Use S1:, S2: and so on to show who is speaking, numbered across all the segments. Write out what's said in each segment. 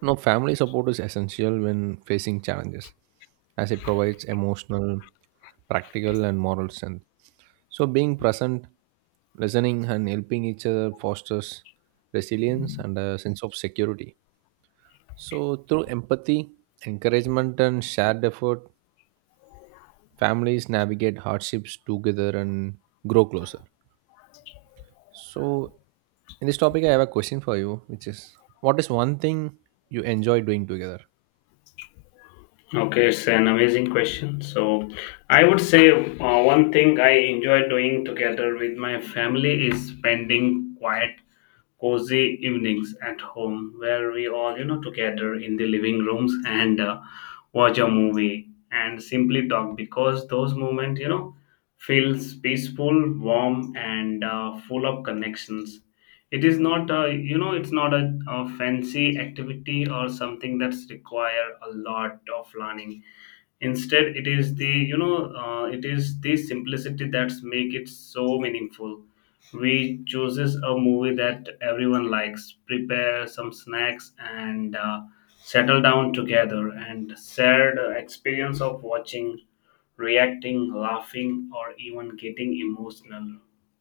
S1: No, family support is essential when facing challenges, as it provides emotional, practical, and moral strength. So, being present, listening, and helping each other fosters resilience and a sense of security. So, through empathy, encouragement, and shared effort, families navigate hardships together and grow closer. So, in this topic, I have a question for you, which is what is one thing you enjoy doing together?
S2: Okay, it's an amazing question. I would say one thing I enjoy doing together with my family is spending quiet, cozy evenings at home where we all, together in the living rooms and watch a movie and simply talk because those moments feels peaceful, warm, and full of connections. It's not a fancy activity or something that's require a lot of learning. Instead it is the you know it is the simplicity that's make it so meaningful. We chooses a movie that everyone likes, prepare some snacks, and settle down together and share the experience of watching, reacting, laughing, or even getting emotional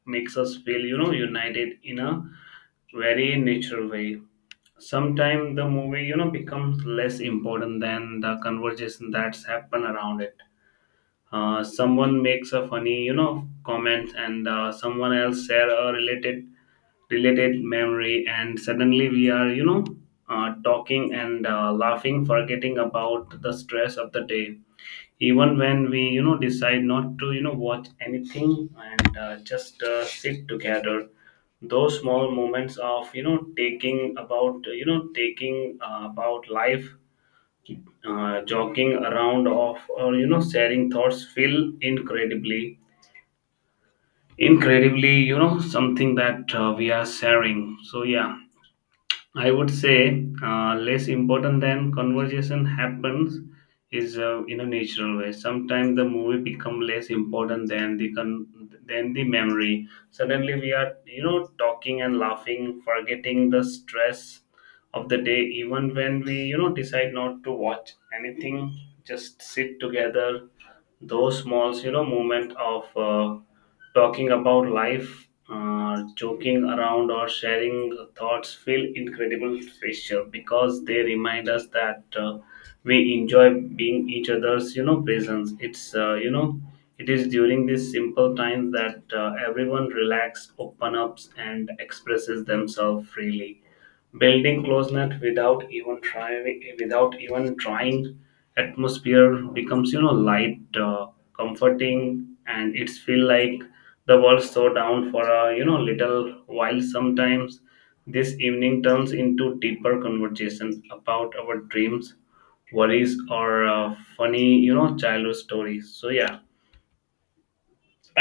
S2: makes us feel united in a very natural way. Sometimes the movie, becomes less important than the conversation that's happen around it. Someone makes a funny comment, and someone else share a related memory and suddenly we are talking and laughing, forgetting about the stress of the day. Even when we decide not to watch anything and just sit together, those small moments of taking about life, jogging around of, or sharing thoughts feel incredibly something that we are sharing. So yeah, I would say less important than conversation happens is in a natural way. Sometimes the movie become less important than than the memory. Suddenly we are talking and laughing, forgetting the stress of the day. Even when we decide not to watch anything, just sit together, those small moment of talking about life, joking around, or sharing thoughts feel incredible special because they remind us that we enjoy being each other's presence. It's you know it is during these simple times that everyone relax, open ups, and expresses themselves freely, building closeness without even trying. Atmosphere becomes light, comforting, and it's feel like the world slow down for a little while. Sometimes this evening turns into deeper conversations about our dreams, worries, or funny childhood stories. So yeah,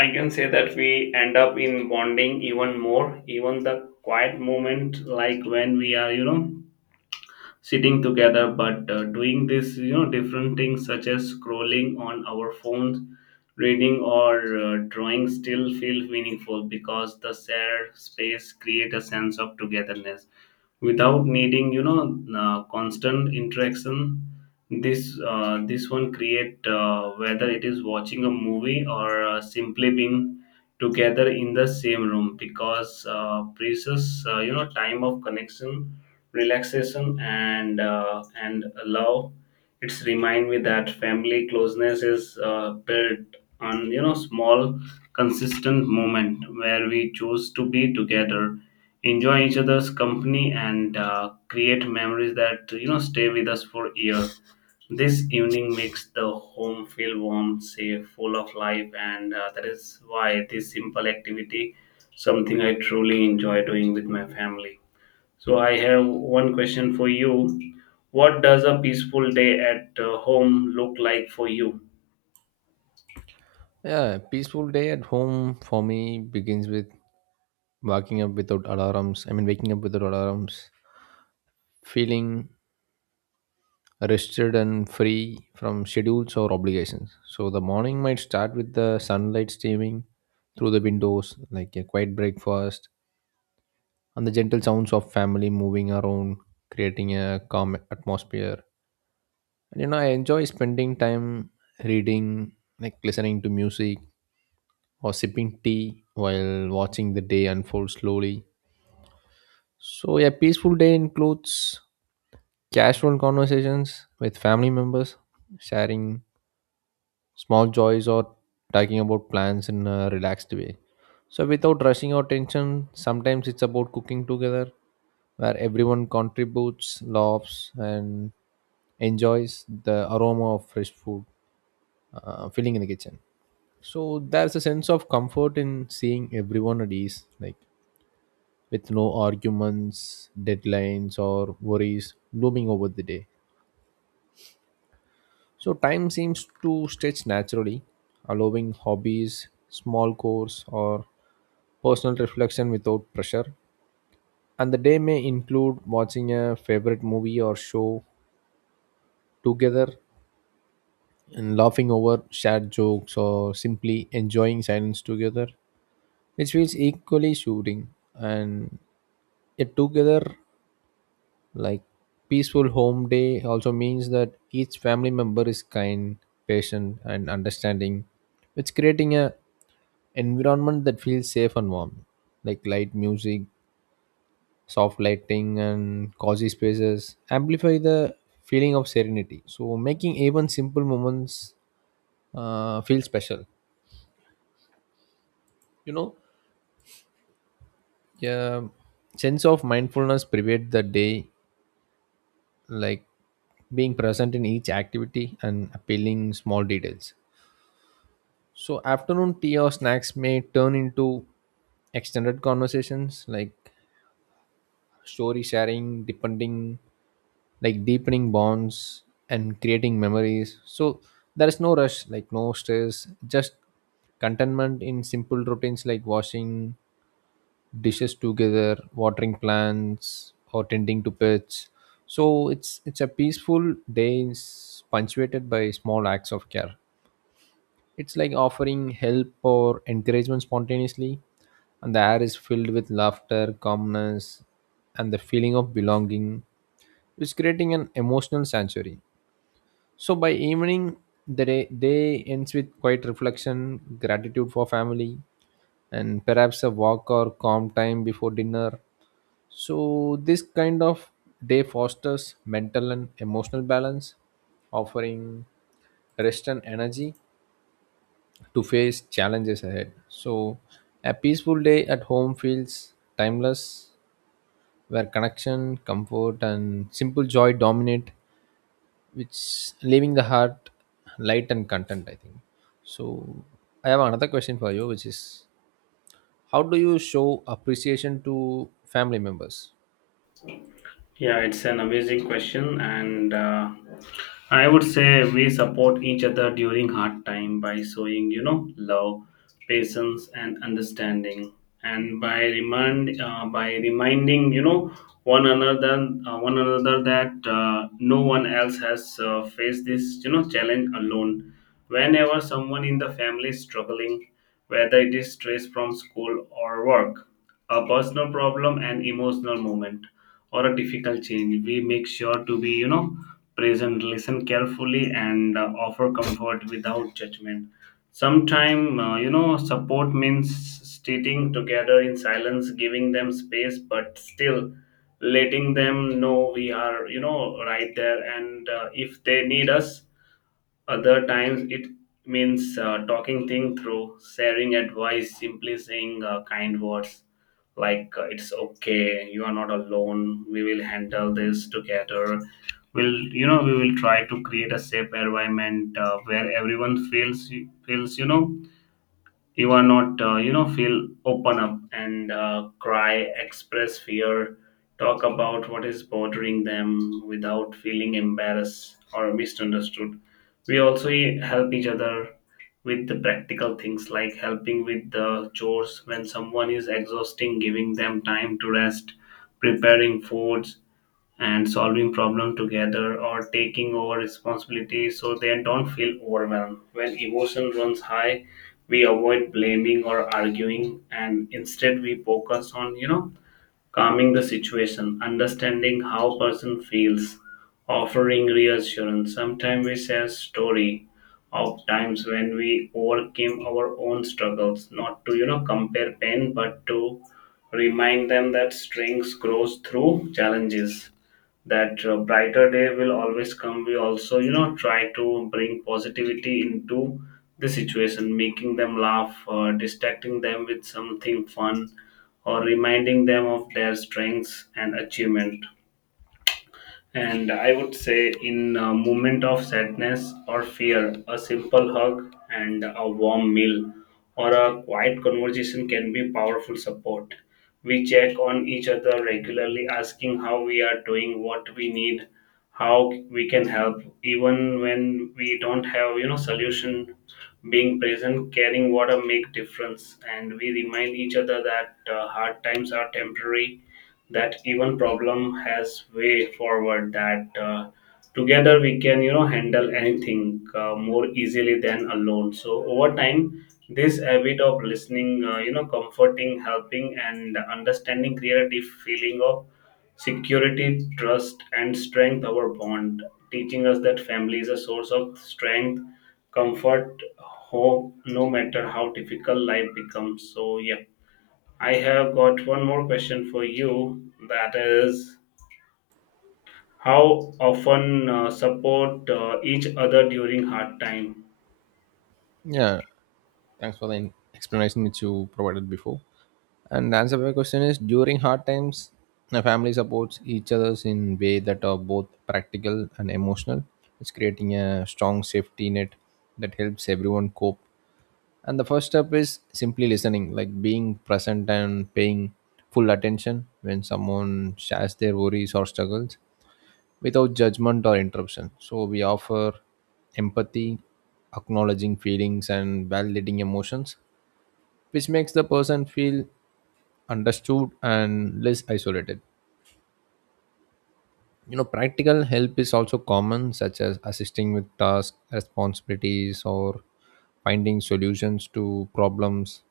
S2: I can say that we end up in bonding even more. Even the quiet moment, like when we are sitting together but doing this you know different things such as scrolling on our phones, reading, or drawing still feel meaningful because the shared space create a sense of togetherness without needing constant interaction. This one create, whether it is watching a movie or simply being together in the same room, because precious time of connection, relaxation, and and love. It's remind me that family closeness is built on small, consistent moment where we choose to be together, enjoy each other's company, and create memories that stay with us for years. This evening makes the home feel warm, safe, full of life, and that is why this simple activity, something I truly enjoy doing with my family. So I have one question for you. What does a peaceful day at home look like for you?
S1: Yeah, peaceful day at home for me begins with waking up without alarms. I mean, waking up without alarms, feeling rested and free from schedules or obligations. So the morning might start with the sunlight streaming through the windows, like a quiet breakfast, and the gentle sounds of family moving around, creating a calm atmosphere. And you know, I enjoy spending time reading, like listening to music or sipping tea while watching the day unfold slowly. So, a peaceful day includes casual conversations with family members, sharing small joys, or talking about plans in a relaxed way. So, without rushing or tension, sometimes it's about cooking together where everyone contributes, laughs, and enjoys the aroma of fresh food filling in the kitchen. So, there's a sense of comfort in seeing everyone at ease. Like, with no arguments, deadlines, or worries looming over the day. So, time seems to stretch naturally, allowing hobbies, small chores, or personal reflection without pressure. And the day may include watching a favorite movie or show together and laughing over shared jokes or simply enjoying silence together, which feels equally soothing. And yet, together. Like peaceful home day also means that each family member is kind, patient, and understanding, which creating a environment that feels safe and warm. Like light music, soft lighting, and cozy spaces amplify the feeling of serenity. So making even simple moments feel special. You know, yeah, sense of mindfulness pervade the day, like being present in each activity and appealing small details. So afternoon tea or snacks may turn into extended conversations like story sharing, depending, like deepening bonds and creating memories. So there is no rush, like no stress, just contentment in simple routines like washing, dishes together, watering plants, or tending to pets. So it's a peaceful day is punctuated by small acts of care. It's like offering help or encouragement spontaneously, and the air is filled with laughter, calmness, and the feeling of belonging. It's creating an emotional sanctuary. So by evening, the day ends with quiet reflection, gratitude for family, and perhaps a walk or calm time before dinner. So, this kind of day fosters mental and emotional balance, offering rest and energy to face challenges ahead. So, a peaceful day at home feels timeless, where connection, comfort, and simple joy dominate, which leaving the heart light and content, I think. So, I have another question for you, which is how do you show appreciation to family members?
S2: Yeah, it's an amazing question, and I would say we support each other during hard time by showing, love, patience, and understanding, and by reminding, one another that no one else has faced this, challenge alone. Whenever someone in the family is struggling, whether it is stress from school or work, a personal problem, and emotional moment, or a difficult change, we make sure to be present, listen carefully, and offer comfort without judgment. Sometimes support means sitting together in silence, giving them space but still letting them know we are right there and if they need us. Other times it means talking things through, sharing advice, simply saying kind words like it's okay, you are not alone, we will handle this together. We will try to create a safe environment where everyone feels you are not feel open up and cry, express fear, talk about what is bothering them without feeling embarrassed or misunderstood. We also help each other with the practical things, like helping with the chores when someone is exhausting, giving them time to rest, preparing foods, and solving problem together, or taking over responsibility so they don't feel overwhelmed. When emotion runs high, we avoid blaming or arguing, and instead we focus on calming the situation, understanding how person feels, offering reassurance. Sometimes we share story of times when we overcame our own struggles, not to compare pain but to remind them that strength grows through challenges, that brighter day will always come. We also try to bring positivity into the situation, making them laugh, distracting them with something fun, or reminding them of their strengths and achievement. And I would say, in a moment of sadness or fear, a simple hug and a warm meal or a quiet conversation can be powerful support. We check on each other regularly, asking how we are doing, what we need, how we can help, even when we don't have, solution. Being present, caring, what a make difference, and we remind each other that hard times are temporary, that even problem has way forward, that together we can handle anything more easily than alone. So over time this habit of listening, comforting, helping, and understanding create a feeling of security, trust, and strength our bond, teaching us that family is a source of strength, comfort, hope, no matter how difficult life becomes. So yeah, I have got one more question for you, that is how often support each other during hard time.
S1: Yeah, thanks for the explanation which you provided before. And the answer to my question is during hard times, the family supports each others in way that are both practical and emotional. It's creating a strong safety net that helps everyone cope. And the first step is simply listening, like being present and paying full attention when someone shares their worries or struggles without judgment or interruption. So we offer empathy, acknowledging feelings and validating emotions which makes the person feel understood and less isolated. You know, practical help is also common, such as assisting with tasks, responsibilities, or finding solutions to problems,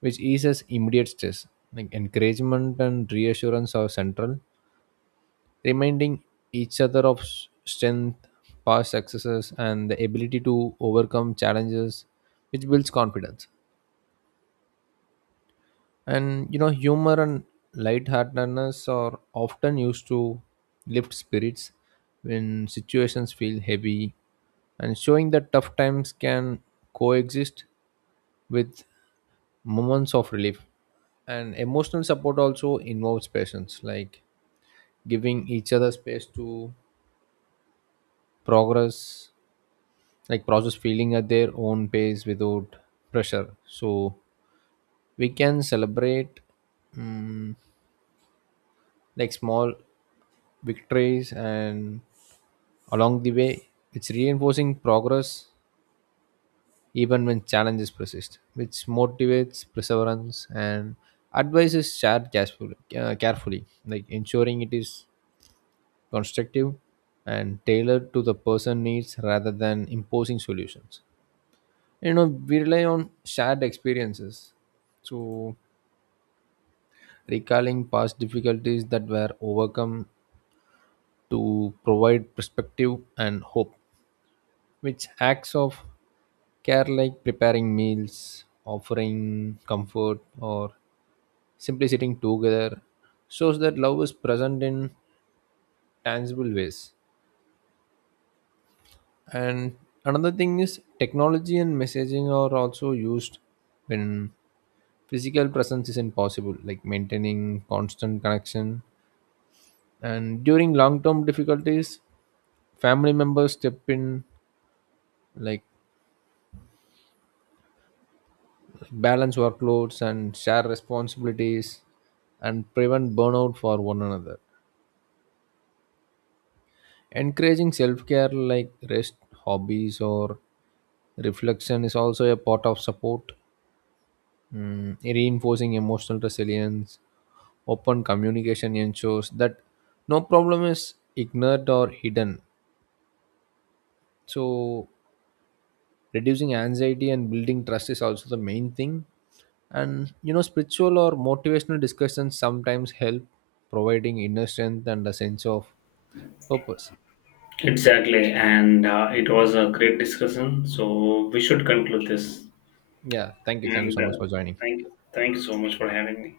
S1: which eases immediate stress. Like encouragement and reassurance are central, reminding each other of strength, past successes, and the ability to overcome challenges, which builds confidence. And you know, humor and lightheartedness are often used to lift spirits when situations feel heavy, and showing that tough times can coexist with moments of relief. And emotional support also involves patience, like giving each other space to progress, like process feeling at their own pace without pressure. So we can celebrate. Mm, like small victories and along the way it's reinforcing progress even when challenges persist which motivates perseverance, and advice is shared carefully, carefully, like ensuring it is constructive and tailored to the person needs rather than imposing solutions. You know, we rely on shared experiences, so recalling past difficulties that were overcome to provide perspective and hope, which acts of care like preparing meals, offering comfort, or simply sitting together shows that love is present in tangible ways. And another thing is technology and messaging are also used when physical presence isn't possible, like maintaining constant connection. And during long term difficulties, family members step in, like balance workloads and share responsibilities and prevent burnout for one another. Encouraging self care like rest, hobbies, or reflection is also a part of support. Mm, reinforcing emotional resilience, open communication ensures that no problem is ignored or hidden. So, reducing anxiety and building trust is also the main thing, and you know spiritual or motivational discussions sometimes help, providing inner strength and a sense of purpose.
S2: Exactly, and it was a great discussion, so we should conclude this,
S1: Yeah, thank you
S2: and
S1: so much for joining.
S2: thank you so much for having me.